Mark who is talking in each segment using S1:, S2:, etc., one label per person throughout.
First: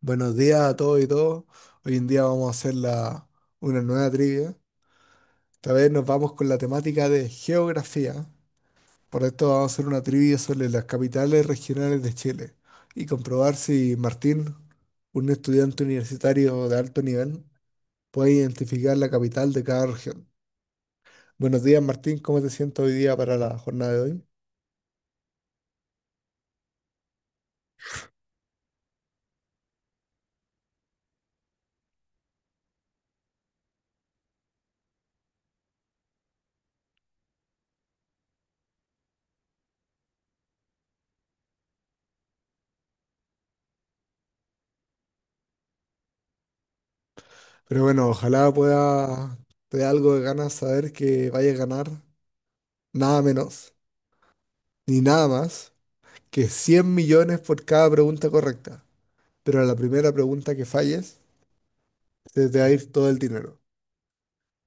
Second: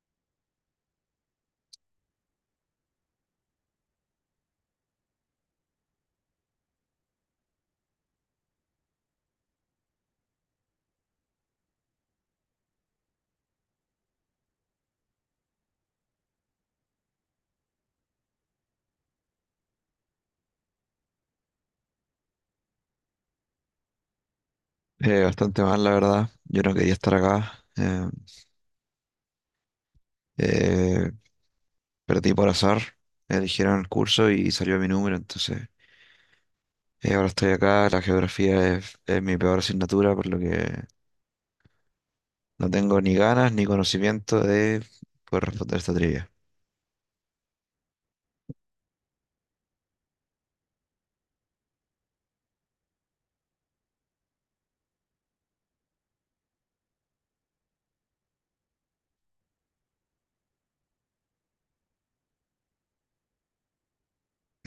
S1: Buenos días a todos y todos. Hoy en día vamos a hacer una nueva trivia. Esta vez nos vamos con la temática de geografía. Por esto vamos a hacer una trivia sobre las capitales regionales de Chile y comprobar si Martín, un estudiante universitario de alto nivel, puede identificar la capital de cada región. Buenos días, Martín. ¿Cómo te sientes hoy día para la jornada de hoy?
S2: Bastante mal, la verdad. Yo no quería estar acá. Eh, Perdí por azar. Eligieron el curso y salió mi número, entonces ahora estoy acá. La geografía es mi peor asignatura, por lo que no tengo ni ganas ni conocimiento de poder responder esta trivia.
S1: Pero bueno, ojalá pueda te dé algo de ganas saber que vaya a ganar nada menos ni nada más que es 100 millones por cada pregunta correcta, pero a la primera pregunta que falles, se te va a ir todo el dinero.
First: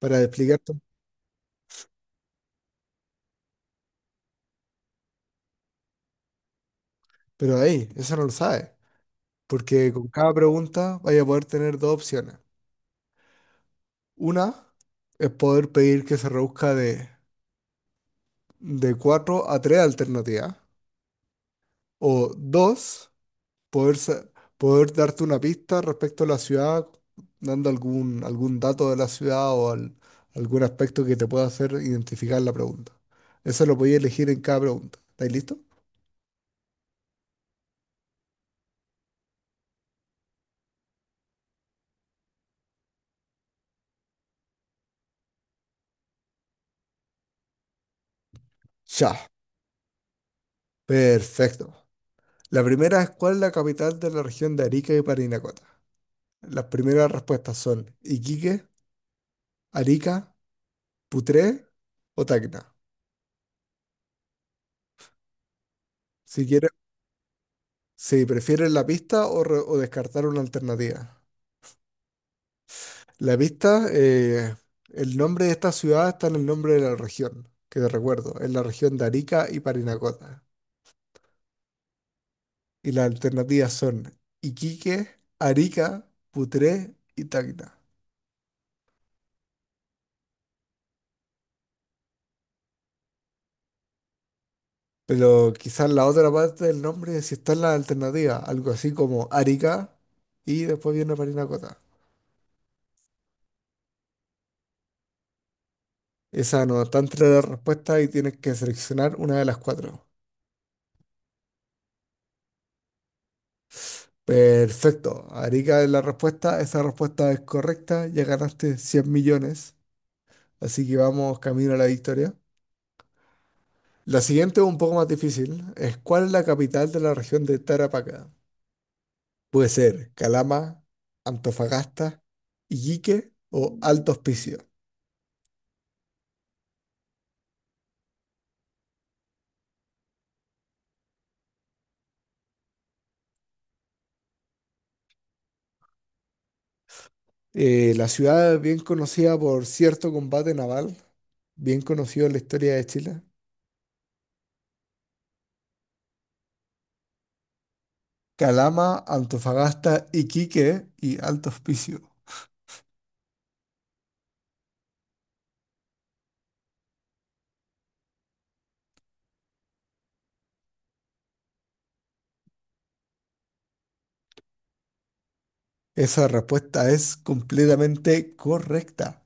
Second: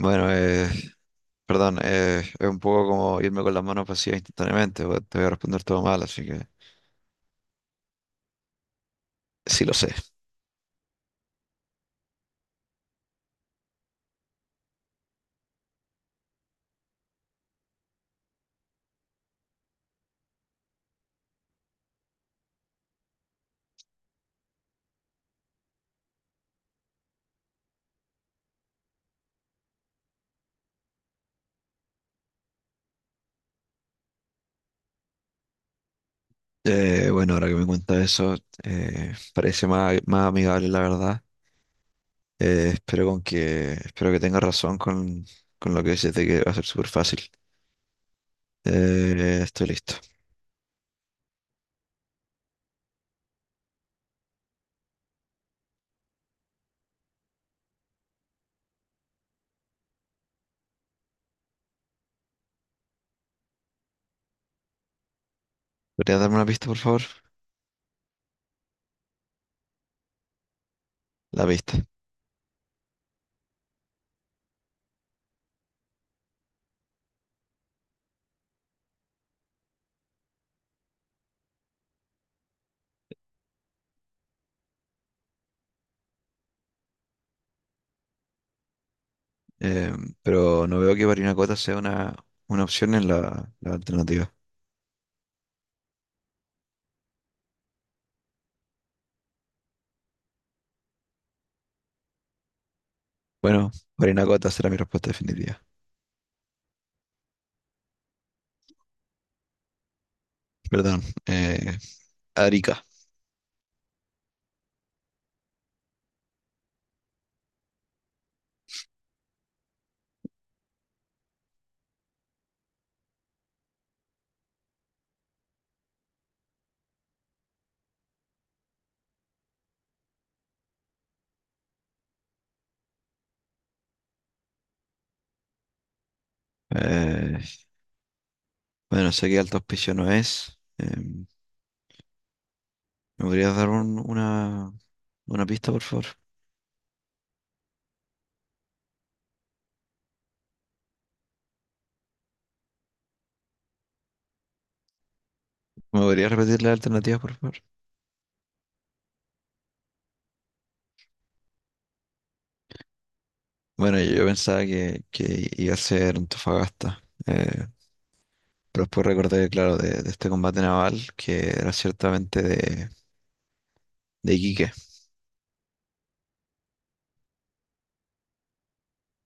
S1: Para explicarte,
S2: perdón, es un poco como irme con las manos vacías instantáneamente, porque te voy a responder todo mal, así que
S1: pero ahí, eso no lo sabes,
S2: sí lo sé.
S1: porque con cada pregunta vaya a poder tener dos opciones. Una es poder pedir que se reduzca de 4 a 3 alternativas, o dos, poder, sa- poder darte una pista respecto a la ciudad, dando algún dato de la ciudad algún aspecto que te pueda hacer identificar la pregunta. Eso lo podías elegir en cada pregunta. ¿Estáis listo?
S2: Bueno, ahora que me cuenta eso, parece más amigable, la verdad. Espero espero que tengas razón con lo que dices de que va a ser súper fácil.
S1: Ya,
S2: Estoy listo.
S1: perfecto. La primera es, ¿cuál es la capital de la región de Arica y Parinacota? Las primeras respuestas son Iquique, Arica, Putré o Tacna.
S2: ¿Podrías darme una
S1: Si
S2: pista,
S1: quieres,
S2: por favor?
S1: si prefieres la pista o descartar una alternativa.
S2: La pista.
S1: La pista. El nombre de esta ciudad está en el nombre de la región, que te recuerdo, es la región de Arica y Parinacota. Y las alternativas son Iquique, Arica, Putré y Tacna.
S2: Eh, pero no veo que Barinacota sea una opción en la alternativa.
S1: Pero quizás la otra parte del nombre sí está en la alternativa, algo así como Arica y después viene Parinacota.
S2: Bueno, Barinacota será mi respuesta definitiva.
S1: Esa no está entre las respuestas y tienes que seleccionar una de las cuatro.
S2: Perdón. Arica.
S1: Perfecto, Arica es la respuesta, esa respuesta es correcta, ya ganaste 100 millones. Así que vamos camino a la victoria. La siguiente es un poco más difícil. Es, ¿cuál es la capital de la región de Tarapacá? Puede ser Calama, Antofagasta, Iquique o Alto Hospicio.
S2: Eh, bueno, sé que Alto Hospicio no es. ¿Me podrías dar una pista, por favor?
S1: La ciudad es bien conocida por cierto combate naval, bien conocido en la historia de Chile.
S2: ¿Me podrías repetir la alternativa, por favor?
S1: Calama, Antofagasta, Iquique y Alto Hospicio.
S2: Bueno, yo pensaba que iba a ser Antofagasta, pero después recordé, claro, de este combate naval que era ciertamente de Iquique.
S1: Esa respuesta es completamente correcta.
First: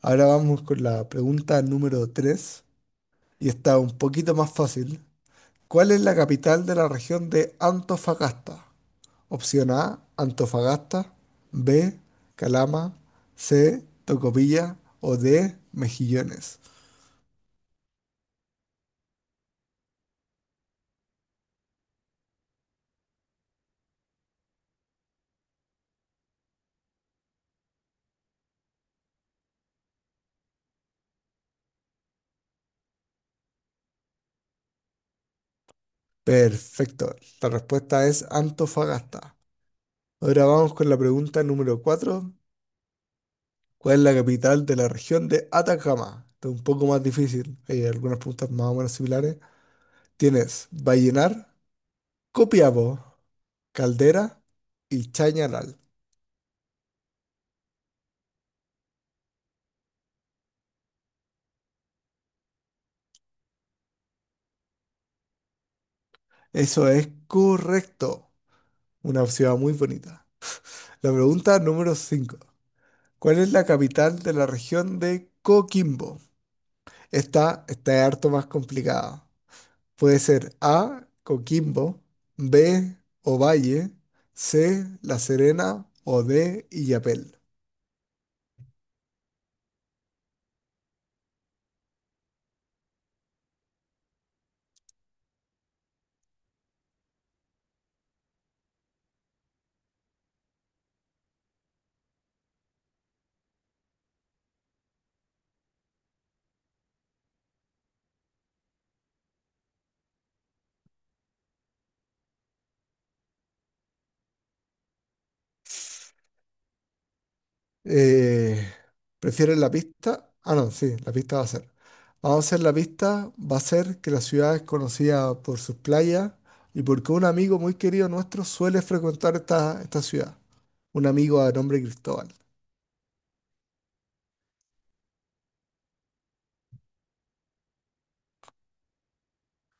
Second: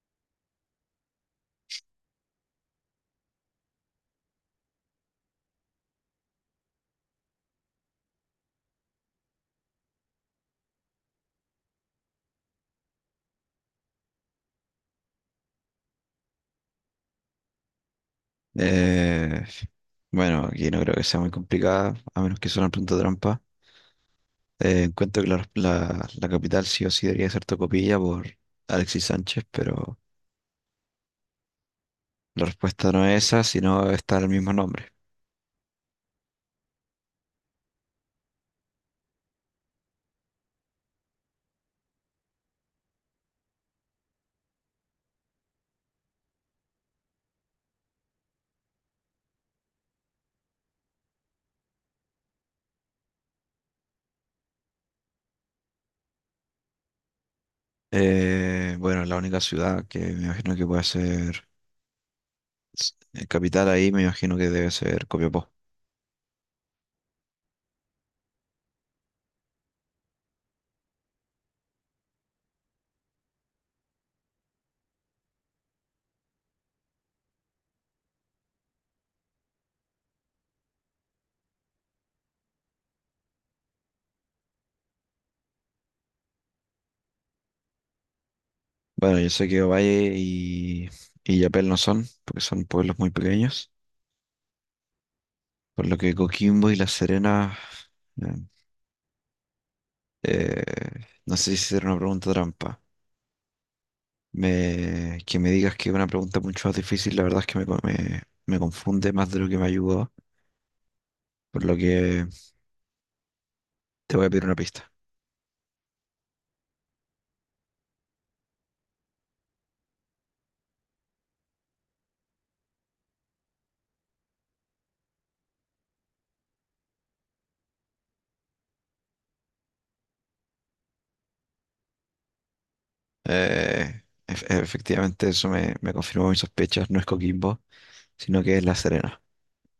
S1: Ahora vamos con la pregunta número 3. Y está un poquito más fácil. ¿Cuál es la capital de la región de Antofagasta? Opción A, Antofagasta. B, Calama. C, Tocopilla. O D, Mejillones.
S2: Eh, bueno, aquí no creo que sea muy complicada, a menos que sea una pregunta trampa. Encuentro que la capital sí o sí debería ser Tocopilla por Alexis Sánchez, pero la respuesta no es esa, sino está el mismo nombre.
S1: Perfecto. La respuesta es Antofagasta. Ahora vamos con la pregunta número 4. ¿Cuál es la capital de la región de Atacama? Esto es un poco más difícil. Hay algunas preguntas más o menos similares. Tienes Vallenar, Copiapó, Caldera y Chañaral.
S2: Bueno, la única ciudad que me imagino que puede ser capital ahí, me imagino que debe ser Copiapó.
S1: Eso es correcto. Una ciudad muy bonita. La pregunta número 5. ¿Cuál es la capital de la región de Coquimbo? Esta está harto más complicada. Puede ser A, Coquimbo, B, Ovalle, C, La Serena o D, Illapel.
S2: Bueno, yo sé que y Yapel no son, porque son pueblos muy pequeños, por lo que Coquimbo y La Serena, eh, eh, no sé si era una pregunta trampa. Que me digas que es una pregunta mucho más difícil, la verdad es que me confunde más de lo que me ayudó, por lo que te voy a pedir una pista.
S1: Eh, ¿Prefieres la pista? Ah, no, sí, la pista va a ser. Vamos a hacer la pista, va a ser que la ciudad es conocida por sus playas y porque un amigo muy querido nuestro suele frecuentar esta ciudad. Un amigo de nombre Cristóbal.
S2: Efectivamente, eso me confirmó mis sospechas, no es Coquimbo, sino que es La Serena.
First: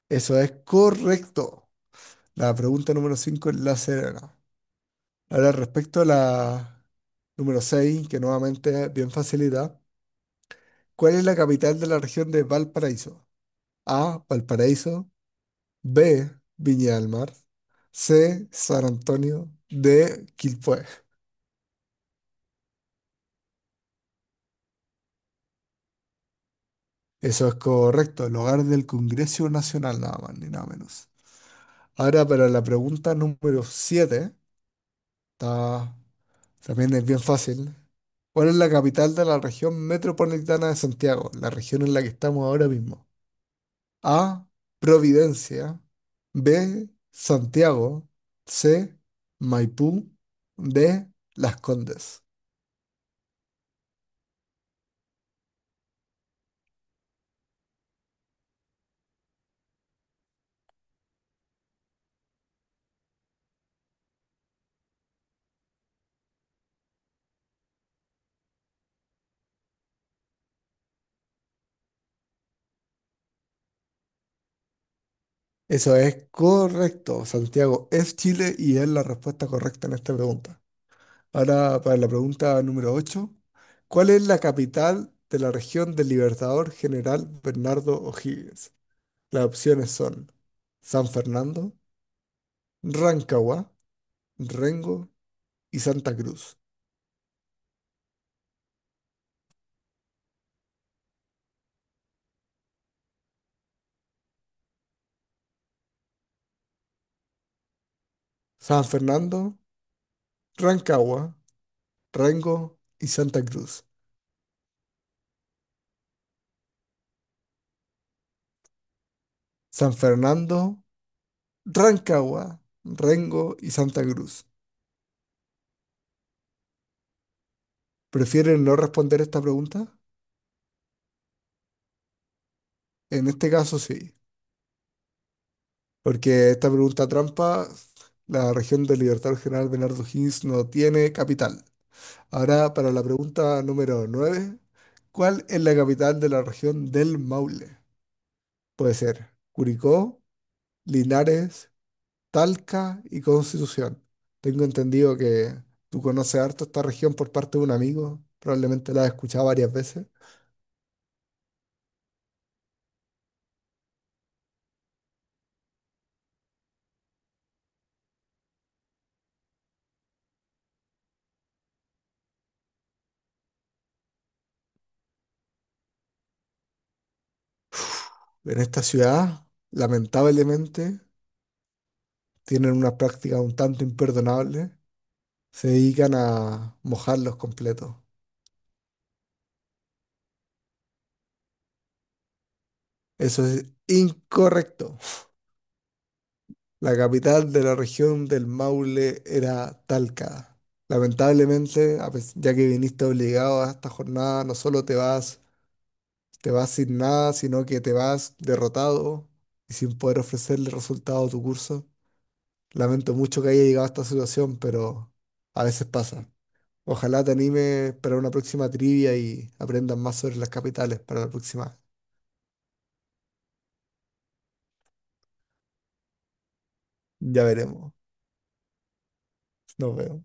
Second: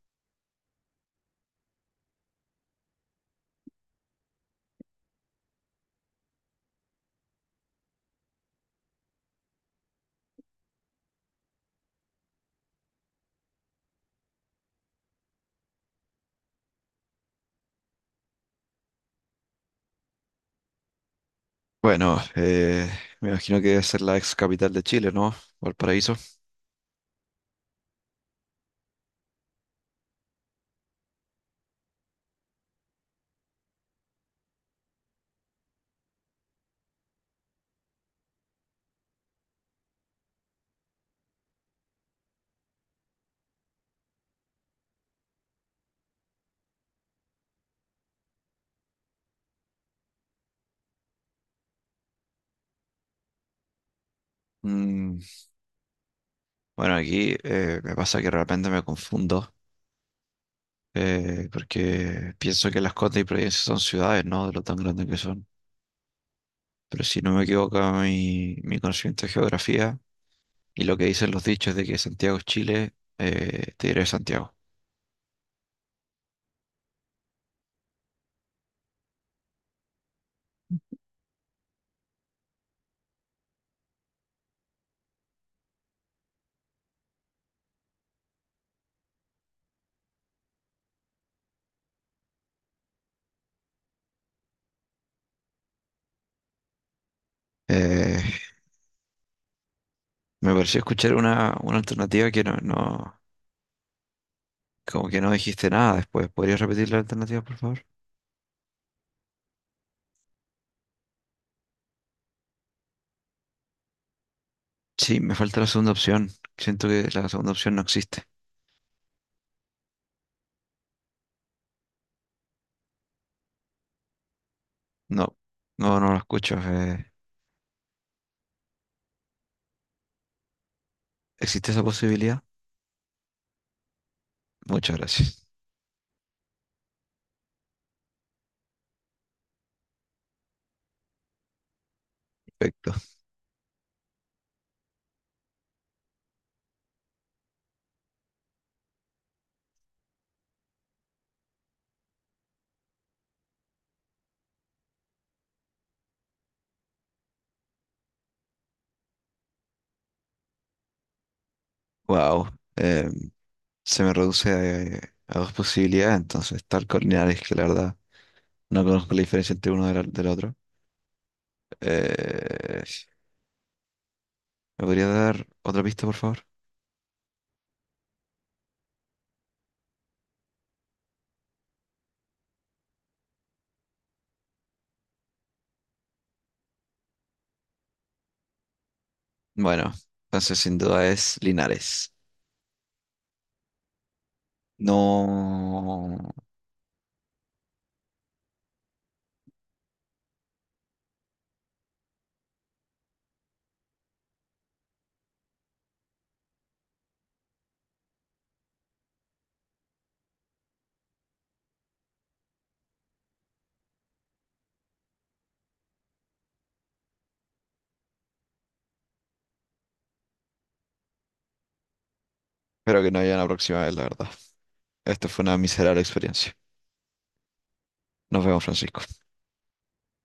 S1: Eso es correcto. La pregunta número 5 es la serena. Ahora, respecto a la número 6, que nuevamente es bien facilidad, ¿cuál es la capital de la región de Valparaíso? A, Valparaíso, B, Viña del Mar. C, San Antonio. D, Quilpué.
S2: Bueno, me imagino que debe ser la ex capital de Chile, ¿no? Valparaíso.
S1: Eso es correcto, el hogar del Congreso Nacional, nada más ni nada menos. Ahora para la pregunta número 7, está, también es bien fácil. ¿Cuál es la capital de la región metropolitana de Santiago, la región en la que estamos ahora mismo? A, Providencia. B, Santiago. C, Maipú. D, Las Condes.
S2: Mm, bueno, aquí me pasa que realmente me confundo, porque pienso que Las Condes y Providencia son ciudades, ¿no? De lo tan grandes que son. Pero si no me equivoco, mi conocimiento de geografía y lo que dicen los dichos de que Santiago es Chile, te diré Santiago.
S1: Eso es correcto, Santiago. Es Chile y es la respuesta correcta en esta pregunta. Ahora, para la pregunta número 8, ¿cuál es la capital de la región del Libertador General Bernardo O'Higgins? Las opciones son San Fernando, Rancagua, Rengo y Santa Cruz.
S2: Eh, Me pareció escuchar una alternativa que como que no dijiste nada después. ¿Podrías repetir la alternativa, por favor?
S1: San Fernando, Rancagua, Rengo y Santa Cruz.
S2: Sí, me falta la segunda opción. Siento que la segunda opción no existe.
S1: San Fernando, Rancagua, Rengo y Santa Cruz.
S2: No, no lo escucho.
S1: ¿Prefieren no responder esta pregunta?
S2: ¿Existe esa posibilidad?
S1: En este caso sí,
S2: Muchas gracias.
S1: porque esta pregunta trampa, la región del Libertador General Bernardo Higgins no tiene capital. Ahora para
S2: Perfecto.
S1: la pregunta número 9, ¿cuál es la capital de la región del Maule? Puede ser Curicó, Linares, Talca y Constitución. Tengo entendido que tú conoces harto esta región por parte de un amigo, probablemente la has escuchado varias veces.
S2: Wow, se me reduce a dos posibilidades, entonces, tal cual Linares, que la verdad no conozco la diferencia entre uno del otro. Eh, ¿Me podría dar otra pista, por favor?
S1: En esta ciudad, lamentablemente, tienen unas prácticas un tanto imperdonables. Se dedican a mojarlos completos.
S2: Bueno, entonces sin duda es Linares.
S1: Eso es incorrecto.
S2: No,
S1: La capital de la región del Maule era Talca. Lamentablemente, ya que viniste obligado a esta jornada, no solo te vas sin nada, sino que te vas derrotado y sin poder ofrecerle resultado a tu curso. Lamento mucho que haya llegado a esta situación, pero a veces pasa. Ojalá te anime para una próxima trivia y aprendas más sobre las capitales para la próxima.
S2: espero que no haya una próxima vez, la verdad. Esta fue una miserable experiencia.
S1: Ya veremos.
S2: Nos vemos, Francisco.
S1: Nos vemos.